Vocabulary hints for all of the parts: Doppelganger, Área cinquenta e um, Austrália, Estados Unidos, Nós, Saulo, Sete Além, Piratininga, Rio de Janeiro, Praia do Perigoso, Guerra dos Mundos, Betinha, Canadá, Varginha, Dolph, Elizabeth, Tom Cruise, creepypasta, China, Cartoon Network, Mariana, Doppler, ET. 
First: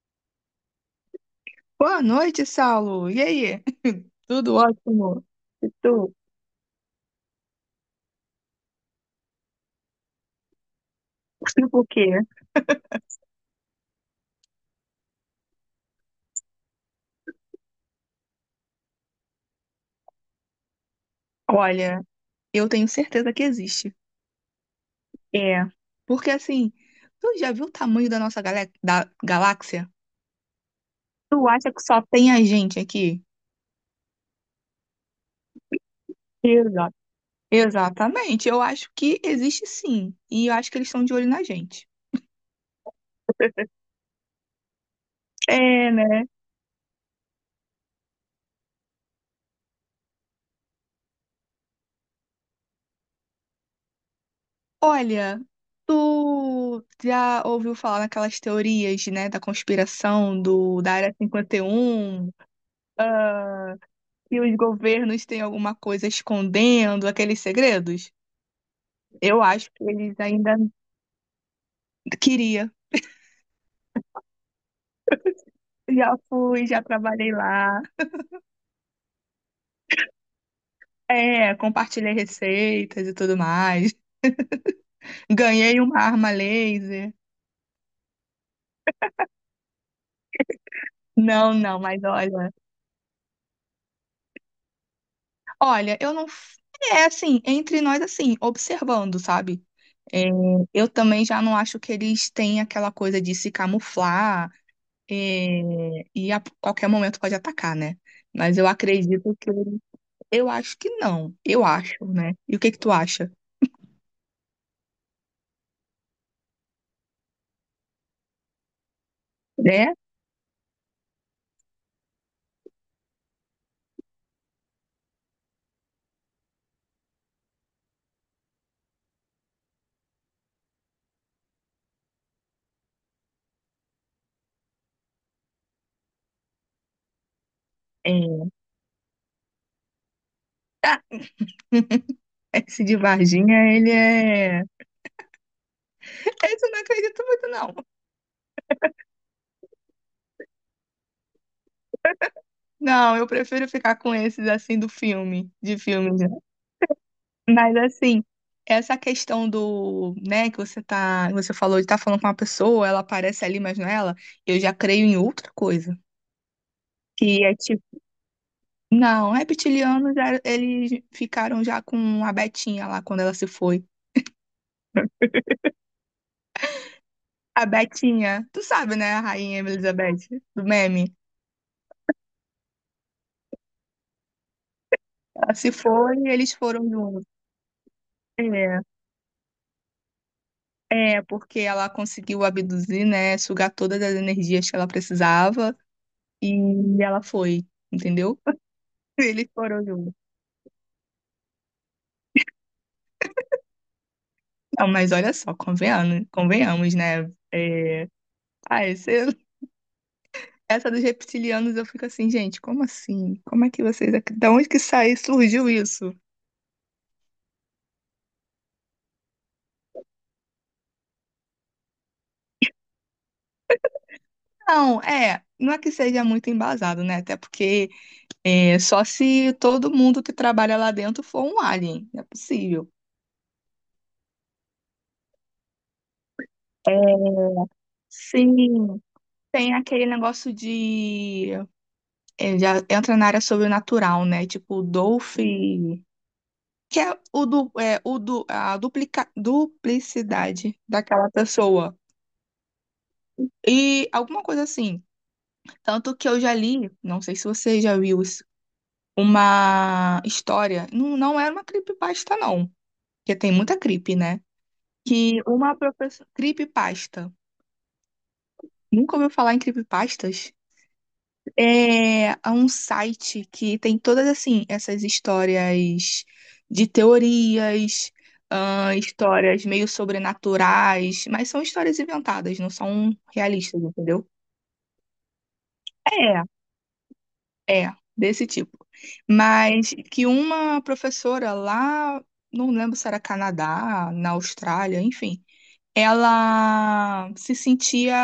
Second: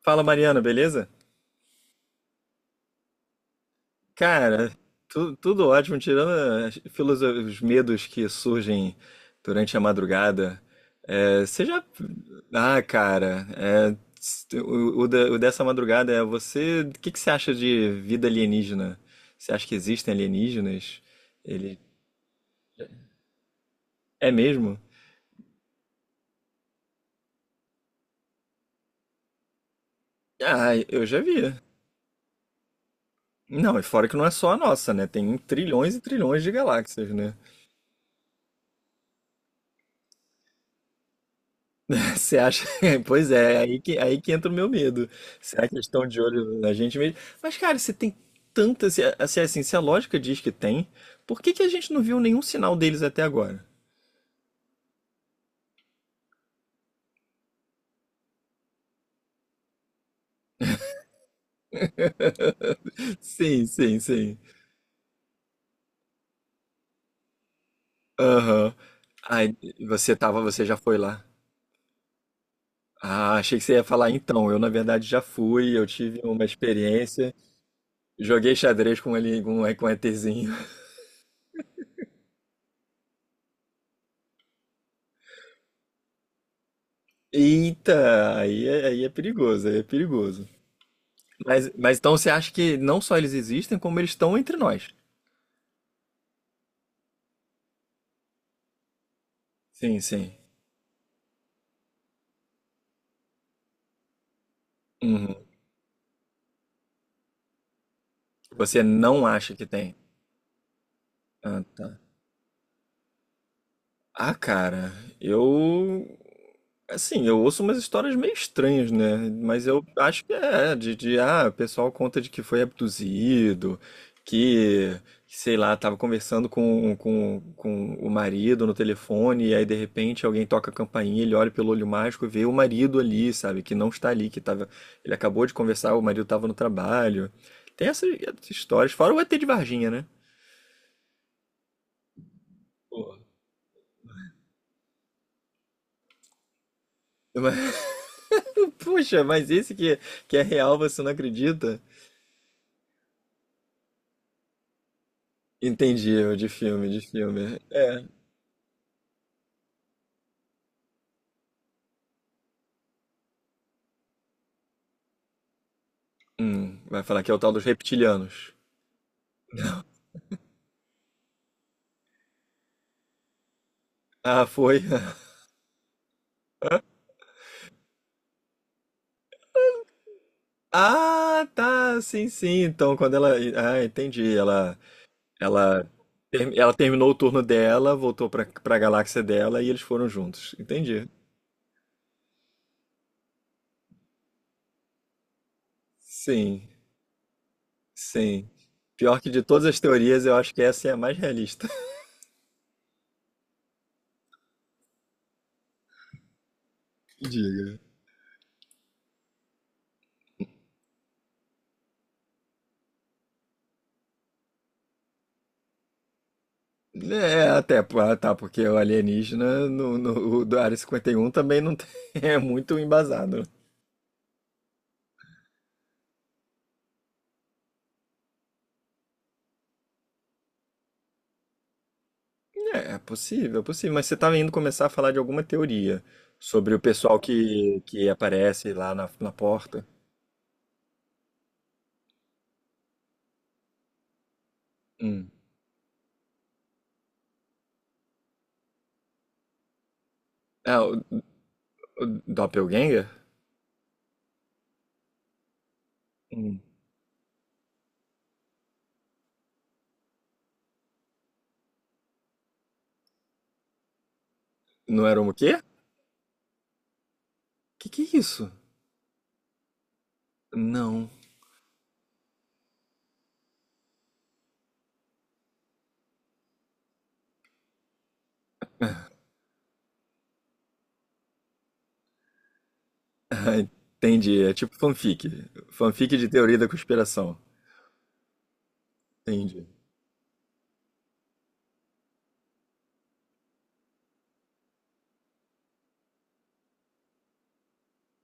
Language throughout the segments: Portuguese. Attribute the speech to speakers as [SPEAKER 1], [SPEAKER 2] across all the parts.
[SPEAKER 1] Fala, Mariana, beleza?
[SPEAKER 2] Boa noite, Saulo. E aí? Tudo
[SPEAKER 1] Cara,
[SPEAKER 2] ótimo?
[SPEAKER 1] tudo
[SPEAKER 2] E
[SPEAKER 1] ótimo,
[SPEAKER 2] tu?
[SPEAKER 1] tirando os medos que surgem durante a madrugada. É, você já.
[SPEAKER 2] Por quê?
[SPEAKER 1] Ah, cara, é, o dessa madrugada é você. O que que você acha de vida alienígena? Você acha que existem alienígenas? Ele.
[SPEAKER 2] Olha, eu tenho certeza que existe.
[SPEAKER 1] É mesmo?
[SPEAKER 2] É. Porque assim, tu já viu o tamanho da nossa da galáxia?
[SPEAKER 1] Ah, eu já
[SPEAKER 2] Tu
[SPEAKER 1] vi.
[SPEAKER 2] acha que só tem a gente aqui?
[SPEAKER 1] Não, e fora que não é só a nossa, né? Tem trilhões e trilhões de
[SPEAKER 2] Exato.
[SPEAKER 1] galáxias, né?
[SPEAKER 2] Exatamente. Eu acho que existe sim. E eu acho que eles estão de olho na gente.
[SPEAKER 1] Você acha? Pois é, é aí que entra o meu medo. Será que eles
[SPEAKER 2] É,
[SPEAKER 1] estão de
[SPEAKER 2] né?
[SPEAKER 1] olho na gente mesmo? Mas, cara, se tem tanta. Se, a- se, Assim, se a lógica diz que tem, por que que a gente não viu nenhum sinal deles até agora?
[SPEAKER 2] Olha, tu já ouviu falar naquelas teorias, né, da conspiração do da Área 51?
[SPEAKER 1] Sim, sim, sim.
[SPEAKER 2] Que os governos têm alguma coisa escondendo aqueles segredos?
[SPEAKER 1] Aham.
[SPEAKER 2] Eu
[SPEAKER 1] Ai,
[SPEAKER 2] acho que eles ainda
[SPEAKER 1] você já foi lá.
[SPEAKER 2] queria.
[SPEAKER 1] Ah, achei que você ia falar então. Eu, na verdade, já fui, eu
[SPEAKER 2] Já
[SPEAKER 1] tive uma
[SPEAKER 2] fui, já trabalhei
[SPEAKER 1] experiência.
[SPEAKER 2] lá.
[SPEAKER 1] Joguei xadrez com ele, com um ETzinho.
[SPEAKER 2] É, compartilhei receitas e tudo mais. Ganhei uma arma laser.
[SPEAKER 1] Eita, aí é perigoso, aí é perigoso.
[SPEAKER 2] Não,
[SPEAKER 1] Mas,
[SPEAKER 2] não,
[SPEAKER 1] mas
[SPEAKER 2] mas
[SPEAKER 1] então você acha
[SPEAKER 2] olha,
[SPEAKER 1] que não só eles existem, como eles estão entre nós?
[SPEAKER 2] olha, eu não. É assim, entre nós, assim, observando, sabe?
[SPEAKER 1] Sim,
[SPEAKER 2] É,
[SPEAKER 1] sim.
[SPEAKER 2] eu também já não acho que eles têm aquela coisa de se camuflar,
[SPEAKER 1] Uhum.
[SPEAKER 2] é, e a qualquer momento pode atacar, né? Mas eu
[SPEAKER 1] Você não
[SPEAKER 2] acredito que
[SPEAKER 1] acha que tem?
[SPEAKER 2] eu acho que não.
[SPEAKER 1] Ah,
[SPEAKER 2] Eu
[SPEAKER 1] tá.
[SPEAKER 2] acho, né? E o que que tu acha?
[SPEAKER 1] Ah, cara, eu. Assim, eu ouço umas histórias meio estranhas, né? Mas eu
[SPEAKER 2] Né?
[SPEAKER 1] acho que o pessoal conta de que foi abduzido, que, sei lá, tava conversando com o marido no telefone, e aí de repente alguém toca a campainha, ele olha pelo olho mágico e vê o marido ali, sabe? Que não está ali, que tava. Ele acabou de conversar, o marido tava no trabalho. Tem essas,
[SPEAKER 2] É.
[SPEAKER 1] essas histórias, fora o ET de Varginha, né?
[SPEAKER 2] Ah, esse de
[SPEAKER 1] Pô,
[SPEAKER 2] Varginha, ele é. Esse eu não acredito muito, não.
[SPEAKER 1] Puxa, mas esse que é real, você não acredita?
[SPEAKER 2] Não, eu prefiro ficar com esses assim do filme, de
[SPEAKER 1] Entendi,
[SPEAKER 2] filmes, né?
[SPEAKER 1] eu de filme, de filme.
[SPEAKER 2] Mas
[SPEAKER 1] É.
[SPEAKER 2] assim, essa questão do, né, que você falou de estar falando com uma pessoa, ela aparece ali, mas não é ela, eu já creio em outra coisa.
[SPEAKER 1] Vai falar que é o
[SPEAKER 2] Que
[SPEAKER 1] tal
[SPEAKER 2] é
[SPEAKER 1] dos
[SPEAKER 2] tipo,
[SPEAKER 1] reptilianos.
[SPEAKER 2] não, reptilianos, eles ficaram já com a Betinha lá quando ela se foi.
[SPEAKER 1] Ah, foi.
[SPEAKER 2] A Betinha, tu sabe, né, a rainha Elizabeth, do meme?
[SPEAKER 1] Ah, tá, sim, sim. Então, quando ela. Ah, entendi.
[SPEAKER 2] Ela se
[SPEAKER 1] Ela,
[SPEAKER 2] foi e eles
[SPEAKER 1] ela
[SPEAKER 2] foram
[SPEAKER 1] terminou o
[SPEAKER 2] juntos.
[SPEAKER 1] turno dela, voltou pra
[SPEAKER 2] É,
[SPEAKER 1] galáxia dela e eles foram juntos. Entendi.
[SPEAKER 2] é, porque ela conseguiu abduzir, né, sugar todas as energias que ela precisava e
[SPEAKER 1] Sim,
[SPEAKER 2] ela foi, entendeu?
[SPEAKER 1] sim. Pior que de
[SPEAKER 2] Eles
[SPEAKER 1] todas as
[SPEAKER 2] foram juntos.
[SPEAKER 1] teorias, eu acho que essa é a mais realista.
[SPEAKER 2] Não, mas olha só, convenhamos, convenhamos, né?
[SPEAKER 1] Diga.
[SPEAKER 2] Ah, esse- essa dos reptilianos eu fico assim, gente, como assim? Como é que vocês, da onde que saiu, surgiu isso?
[SPEAKER 1] É, até, pô, ah, tá, porque o alienígena no, no, o da Área cinquenta e um também não tem, é muito embasado.
[SPEAKER 2] Não, é, não é que seja muito embasado, né? Até porque é só se todo mundo que trabalha lá dentro for um alien, é possível.
[SPEAKER 1] É, é possível, mas você estava indo começar a falar de alguma teoria sobre o pessoal
[SPEAKER 2] É,
[SPEAKER 1] que aparece lá
[SPEAKER 2] sim,
[SPEAKER 1] na
[SPEAKER 2] tem
[SPEAKER 1] porta.
[SPEAKER 2] aquele negócio de. É, já entra na área sobrenatural, né? Tipo, o
[SPEAKER 1] Hum.
[SPEAKER 2] Dolph. Que é, o do, a duplica, duplicidade
[SPEAKER 1] Ah, o,
[SPEAKER 2] daquela pessoa.
[SPEAKER 1] o Doppelganger?
[SPEAKER 2] E alguma coisa assim. Tanto que eu já
[SPEAKER 1] Hum.
[SPEAKER 2] li, não sei se você já viu isso, uma história. Não, não era uma creepypasta, não. Porque tem muita creep, né?
[SPEAKER 1] Não era um
[SPEAKER 2] Que
[SPEAKER 1] quê?
[SPEAKER 2] uma professora. Creepypasta.
[SPEAKER 1] Que é isso?
[SPEAKER 2] Nunca ouviu falar em creepypastas?
[SPEAKER 1] Não.
[SPEAKER 2] É, é um site que tem todas assim essas histórias de teorias, histórias meio sobrenaturais, mas são histórias inventadas, não são
[SPEAKER 1] Ah,
[SPEAKER 2] realistas, entendeu?
[SPEAKER 1] entendi, é tipo fanfic. Fanfic de teoria da conspiração.
[SPEAKER 2] É, é, desse tipo.
[SPEAKER 1] Entendi.
[SPEAKER 2] Mas que uma professora lá, não lembro se era Canadá, na Austrália, enfim, ela se sentia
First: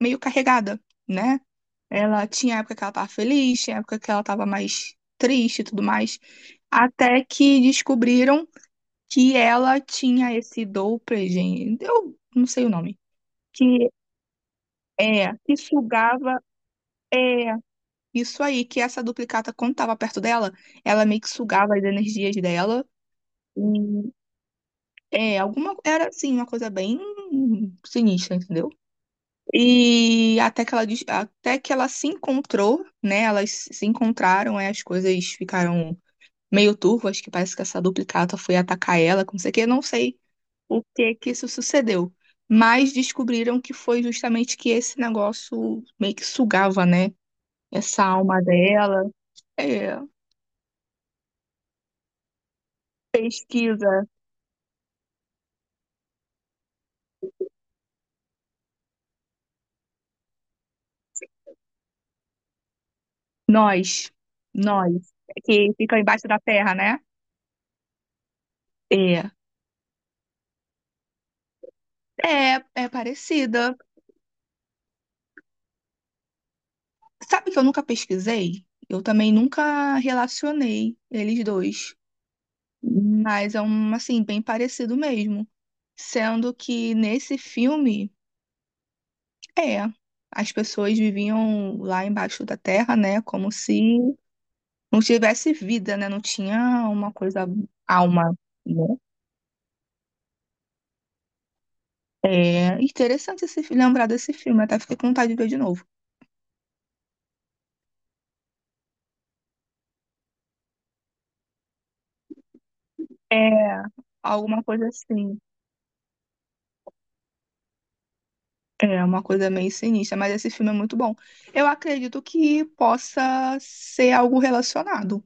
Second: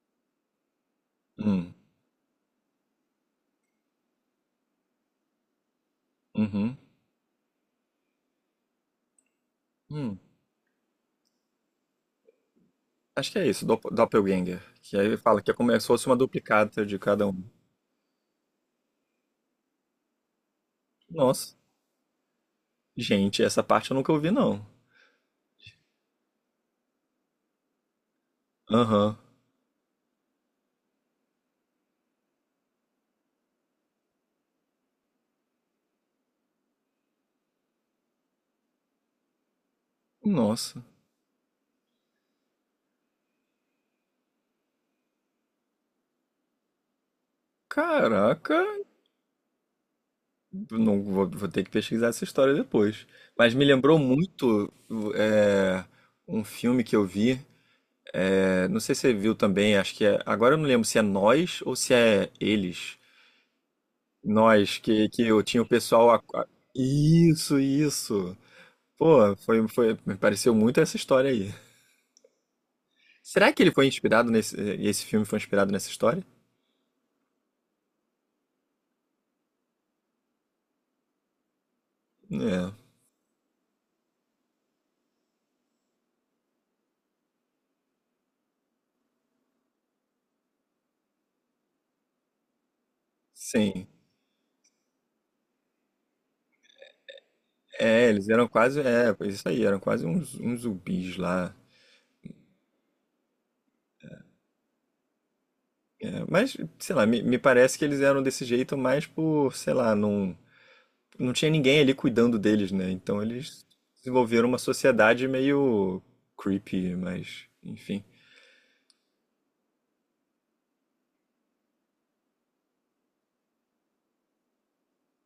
[SPEAKER 2] meio carregada, né?
[SPEAKER 1] Hum.
[SPEAKER 2] Ela tinha época que ela tava feliz, tinha época que ela tava mais triste e tudo mais.
[SPEAKER 1] Uhum.
[SPEAKER 2] Até que descobriram que ela
[SPEAKER 1] Hum.
[SPEAKER 2] tinha esse Doppler, gente. Eu não sei o nome.
[SPEAKER 1] Acho que é isso,
[SPEAKER 2] Que
[SPEAKER 1] Doppelganger. Que aí
[SPEAKER 2] é,
[SPEAKER 1] fala que é
[SPEAKER 2] que
[SPEAKER 1] como se fosse uma
[SPEAKER 2] sugava.
[SPEAKER 1] duplicata de cada um.
[SPEAKER 2] É, isso aí, que essa duplicata, quando tava perto dela, ela meio que
[SPEAKER 1] Nossa,
[SPEAKER 2] sugava as energias dela.
[SPEAKER 1] gente, essa parte eu nunca
[SPEAKER 2] E,
[SPEAKER 1] ouvi, não.
[SPEAKER 2] é, alguma. Era assim, uma coisa bem sinistra, entendeu?
[SPEAKER 1] Aham.
[SPEAKER 2] E até que ela, até que ela se encontrou, né? Elas se encontraram, é, as coisas ficaram meio turvo, acho que parece que essa duplicata foi atacar ela, com não sei o que, não sei
[SPEAKER 1] Nossa.
[SPEAKER 2] o que que isso sucedeu. Mas descobriram que foi justamente que esse negócio meio que sugava, né? Essa alma
[SPEAKER 1] Caraca,
[SPEAKER 2] dela. É,
[SPEAKER 1] não vou, vou ter que pesquisar essa história depois. Mas me lembrou
[SPEAKER 2] pesquisa.
[SPEAKER 1] muito é, um filme que eu vi. Não sei se você viu também, acho que é. Agora eu não lembro se é Nós ou se é Eles.
[SPEAKER 2] Nós.
[SPEAKER 1] Nós,
[SPEAKER 2] Nós.
[SPEAKER 1] que eu tinha o
[SPEAKER 2] Que fica
[SPEAKER 1] pessoal.
[SPEAKER 2] embaixo da terra, né?
[SPEAKER 1] Isso, isso.
[SPEAKER 2] É.
[SPEAKER 1] Pô, foi, me pareceu muito essa história aí.
[SPEAKER 2] É, é
[SPEAKER 1] Será que ele
[SPEAKER 2] parecida.
[SPEAKER 1] foi inspirado nesse, e esse filme foi inspirado nessa história?
[SPEAKER 2] Sabe que eu nunca pesquisei? Eu também nunca relacionei eles dois.
[SPEAKER 1] É,
[SPEAKER 2] Mas é um, assim, bem parecido mesmo. Sendo que nesse filme, é, as pessoas viviam lá embaixo da terra, né? Como se
[SPEAKER 1] sim.
[SPEAKER 2] não tivesse vida, né? Não tinha uma coisa,
[SPEAKER 1] É, eles
[SPEAKER 2] alma,
[SPEAKER 1] eram quase.
[SPEAKER 2] né?
[SPEAKER 1] É, pois isso aí, eram quase uns zumbis lá.
[SPEAKER 2] É interessante esse, lembrar desse filme, até fiquei com vontade de ver de novo.
[SPEAKER 1] É, mas, sei lá, me parece que eles eram desse jeito mais por, sei lá, não, não tinha ninguém ali cuidando deles, né? Então eles
[SPEAKER 2] É,
[SPEAKER 1] desenvolveram uma
[SPEAKER 2] alguma coisa
[SPEAKER 1] sociedade
[SPEAKER 2] assim.
[SPEAKER 1] meio creepy, mas, enfim.
[SPEAKER 2] É uma coisa meio sinistra, mas esse filme é muito bom. Eu acredito que possa ser algo relacionado.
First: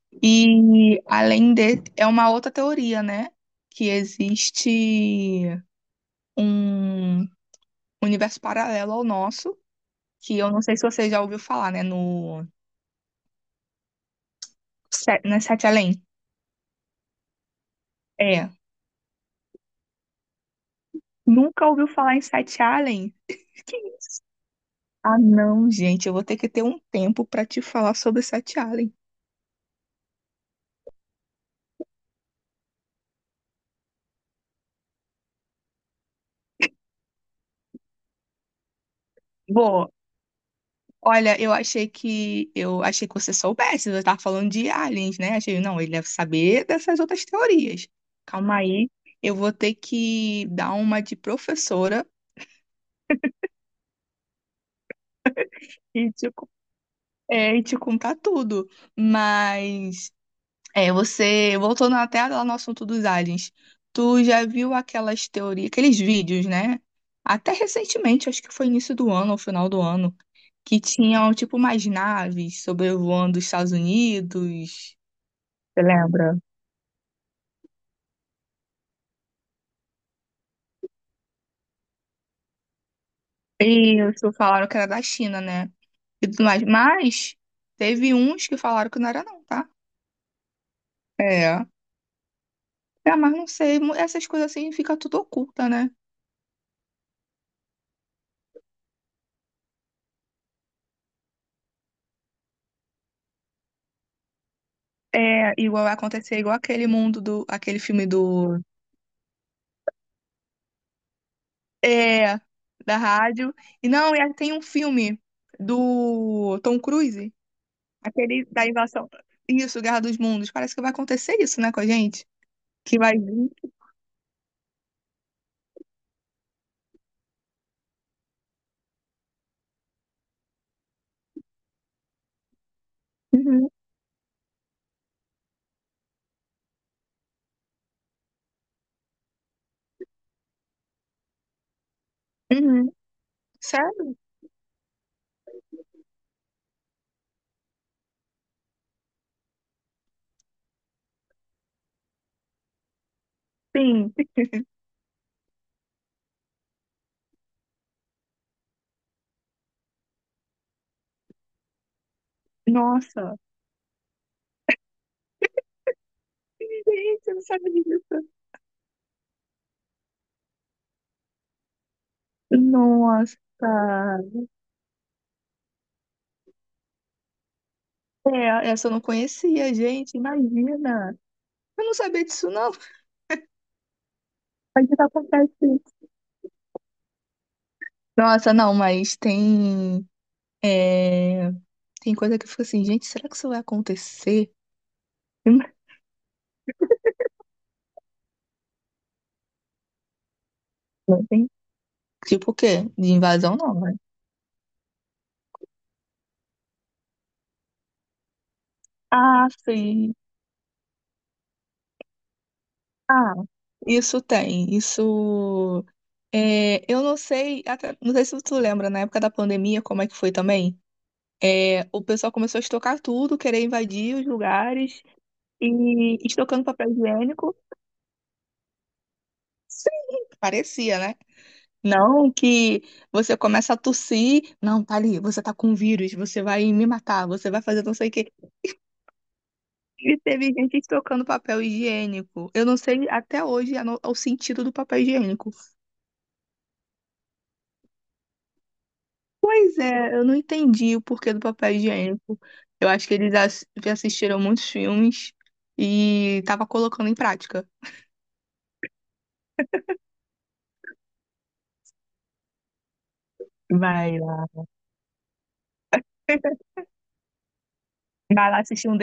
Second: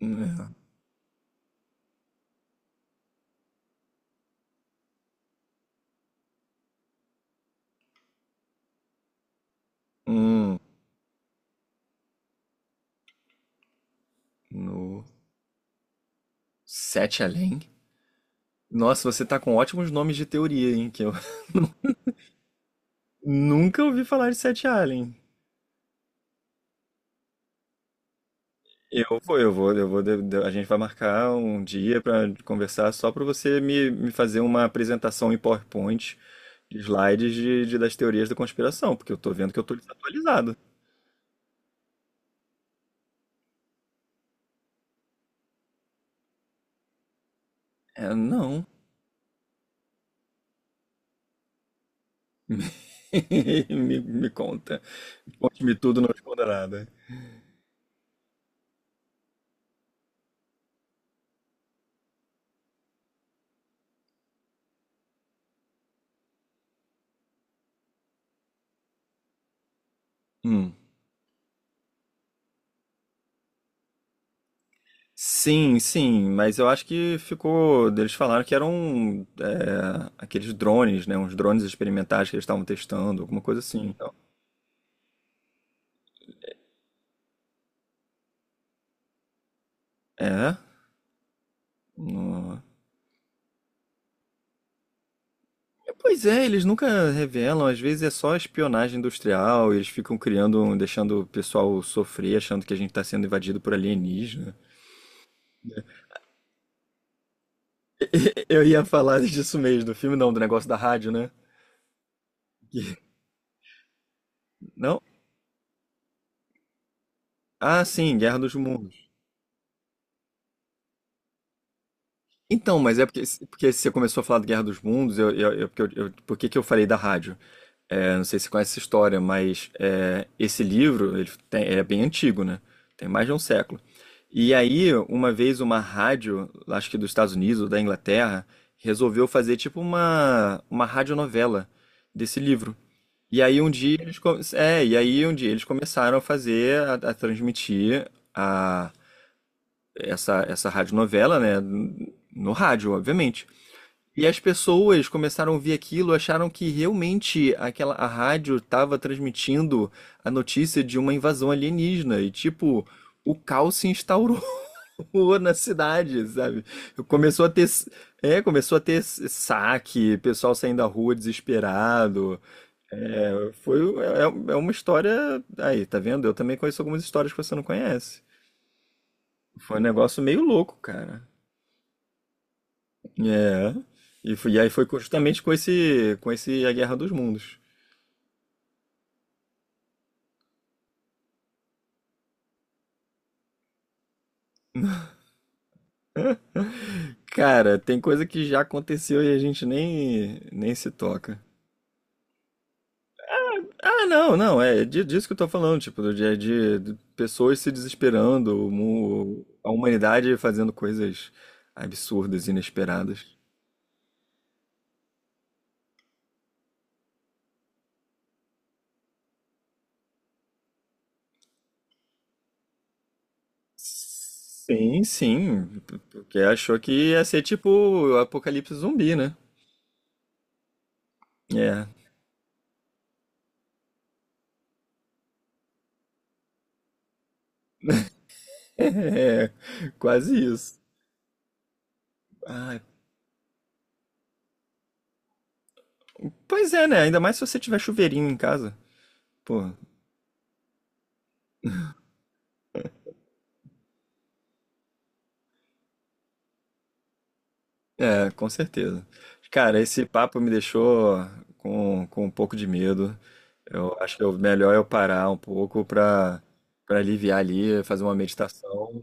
[SPEAKER 1] É.
[SPEAKER 2] E além de, é uma outra teoria, né? Que existe um universo paralelo ao nosso, que eu
[SPEAKER 1] Hum,
[SPEAKER 2] não sei se você já ouviu falar, né? No,
[SPEAKER 1] no
[SPEAKER 2] Não é Sete Além?
[SPEAKER 1] Sete Além?
[SPEAKER 2] É.
[SPEAKER 1] Nossa, você tá com ótimos nomes de teoria, hein? Que eu
[SPEAKER 2] Nunca ouviu falar em Sete Além?
[SPEAKER 1] nunca
[SPEAKER 2] Que-
[SPEAKER 1] ouvi falar de Sete Além.
[SPEAKER 2] ah, não, gente, eu vou ter que ter um tempo para te falar sobre Sete Além.
[SPEAKER 1] Eu vou, eu vou, eu vou. A gente vai marcar um dia para conversar só para você me fazer uma apresentação em PowerPoint, de slides das teorias da conspiração, porque eu tô vendo que eu tô
[SPEAKER 2] Vou.
[SPEAKER 1] desatualizado.
[SPEAKER 2] Olha, eu achei que você soubesse, você tava falando de aliens, né? Achei, não, ele deve saber dessas outras teorias.
[SPEAKER 1] É,
[SPEAKER 2] Calma
[SPEAKER 1] não.
[SPEAKER 2] aí, eu vou ter que dar uma de professora
[SPEAKER 1] Me conta. Conte-me tudo, não
[SPEAKER 2] e te,
[SPEAKER 1] esconda nada.
[SPEAKER 2] e te contar tudo. Mas é, você voltando até lá no assunto dos aliens. Tu já viu aquelas teorias, aqueles vídeos, né? Até recentemente, acho que foi início do ano ou final do ano,
[SPEAKER 1] Hum.
[SPEAKER 2] que tinham tipo umas naves sobrevoando os Estados Unidos.
[SPEAKER 1] Sim,
[SPEAKER 2] Você
[SPEAKER 1] sim,
[SPEAKER 2] lembra?
[SPEAKER 1] mas eu acho que ficou. Eles falaram que eram aqueles drones, né? Uns drones experimentais que eles estavam testando, alguma coisa assim. Então,
[SPEAKER 2] Isso, falaram que era da China, né? E tudo mais. Mas teve uns que falaram que não era, não, tá?
[SPEAKER 1] é.
[SPEAKER 2] É.
[SPEAKER 1] No-
[SPEAKER 2] É, mas não sei, essas coisas assim fica tudo oculta, né?
[SPEAKER 1] Pois é, eles nunca revelam, às vezes é só espionagem industrial, eles ficam criando, deixando o pessoal sofrer, achando que a gente tá sendo invadido por alienígena.
[SPEAKER 2] É, igual vai acontecer, igual aquele mundo do, aquele filme do,
[SPEAKER 1] Eu ia falar disso mesmo, do filme não, do negócio da rádio, né?
[SPEAKER 2] é,
[SPEAKER 1] Que-
[SPEAKER 2] da rádio. E não, e aí tem um
[SPEAKER 1] Não?
[SPEAKER 2] filme do Tom Cruise,
[SPEAKER 1] Ah, sim, Guerra
[SPEAKER 2] aquele
[SPEAKER 1] dos
[SPEAKER 2] da
[SPEAKER 1] Mundos.
[SPEAKER 2] invasão, isso, Guerra dos Mundos. Parece que vai acontecer isso, né, com a gente?
[SPEAKER 1] Então,
[SPEAKER 2] Que
[SPEAKER 1] mas é
[SPEAKER 2] vai
[SPEAKER 1] porque,
[SPEAKER 2] vir.
[SPEAKER 1] porque você começou a falar de Guerra dos Mundos, por que que eu falei da rádio? É, não sei se você conhece essa história, mas esse livro ele é bem antigo, né? Tem mais de um
[SPEAKER 2] Uhum,
[SPEAKER 1] século. E aí, uma vez, uma rádio, acho que dos Estados Unidos ou da Inglaterra, resolveu fazer tipo uma radionovela desse livro.
[SPEAKER 2] uhum.
[SPEAKER 1] E aí um dia
[SPEAKER 2] Sério?
[SPEAKER 1] eles, co- é, e aí um dia eles começaram a fazer, a transmitir a, essa radionovela, né? No rádio, obviamente.
[SPEAKER 2] Sim.
[SPEAKER 1] E as pessoas começaram a ouvir aquilo, acharam que realmente aquela a rádio estava transmitindo a notícia de uma invasão alienígena e tipo, o
[SPEAKER 2] Nossa.
[SPEAKER 1] caos se instaurou na cidade, sabe?
[SPEAKER 2] Gente, eu não
[SPEAKER 1] Começou a ter
[SPEAKER 2] sabia disso.
[SPEAKER 1] saque, pessoal saindo da rua desesperado.
[SPEAKER 2] Nossa,
[SPEAKER 1] É, foi uma história aí, tá vendo? Eu também conheço algumas histórias que você não conhece.
[SPEAKER 2] é, essa eu não conhecia,
[SPEAKER 1] Foi um
[SPEAKER 2] gente,
[SPEAKER 1] negócio meio louco,
[SPEAKER 2] imagina.
[SPEAKER 1] cara.
[SPEAKER 2] Eu não sabia disso, não.
[SPEAKER 1] É. E aí foi
[SPEAKER 2] Mas que tá
[SPEAKER 1] justamente com
[SPEAKER 2] acontecendo?
[SPEAKER 1] esse, com esse A Guerra dos Mundos.
[SPEAKER 2] Nossa, não, mas tem, é, tem coisa que eu fico assim, gente, será que isso vai acontecer?
[SPEAKER 1] Cara, tem coisa que já aconteceu e a gente nem se
[SPEAKER 2] Não
[SPEAKER 1] toca.
[SPEAKER 2] tem. Tipo o quê? De invasão, não, né?
[SPEAKER 1] Ah, não, não, é disso que eu tô falando, tipo, do dia de pessoas se desesperando,
[SPEAKER 2] Ah,
[SPEAKER 1] a
[SPEAKER 2] sim.
[SPEAKER 1] humanidade fazendo coisas absurdas, inesperadas.
[SPEAKER 2] Ah, isso tem, isso... É, eu não sei, não sei se tu lembra, na época da pandemia, como é que foi também? É, o pessoal começou a estocar tudo, querer invadir os lugares.
[SPEAKER 1] Sim, sim,
[SPEAKER 2] E
[SPEAKER 1] porque
[SPEAKER 2] estocando
[SPEAKER 1] achou
[SPEAKER 2] papel
[SPEAKER 1] que ia ser
[SPEAKER 2] higiênico.
[SPEAKER 1] tipo o apocalipse zumbi, né?
[SPEAKER 2] Sim, parecia, né?
[SPEAKER 1] É,
[SPEAKER 2] Não que você começa a tossir, não, tá ali, você tá com um vírus, você vai me matar, você vai fazer não sei o quê.
[SPEAKER 1] é,
[SPEAKER 2] E
[SPEAKER 1] quase
[SPEAKER 2] teve gente
[SPEAKER 1] isso.
[SPEAKER 2] estocando papel higiênico. Eu não
[SPEAKER 1] Ah,
[SPEAKER 2] sei até hoje a no- o sentido do papel higiênico.
[SPEAKER 1] pois é, né? Ainda mais se você tiver chuveirinho em casa. Pô.
[SPEAKER 2] Pois é, eu não entendi o porquê do papel higiênico. Eu acho que eles assistiram muitos filmes e tava colocando em prática.
[SPEAKER 1] É, com certeza. Cara, esse papo me deixou com um pouco de medo. Eu acho
[SPEAKER 2] Vai
[SPEAKER 1] que é o
[SPEAKER 2] lá.
[SPEAKER 1] melhor eu parar um pouco para aliviar ali, fazer uma
[SPEAKER 2] Vai lá assistir um
[SPEAKER 1] meditação.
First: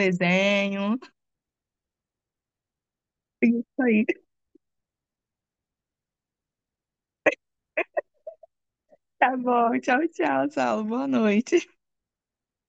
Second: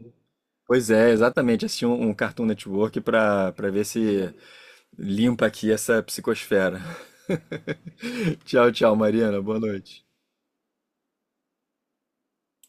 [SPEAKER 1] Pois é, exatamente, assistir um Cartoon Network para
[SPEAKER 2] Isso
[SPEAKER 1] ver
[SPEAKER 2] aí.
[SPEAKER 1] se limpa aqui essa psicosfera. Tchau, tchau,
[SPEAKER 2] Tá
[SPEAKER 1] Mariana. Boa
[SPEAKER 2] bom, tchau,
[SPEAKER 1] noite.
[SPEAKER 2] tchau, Saulo. Boa noite.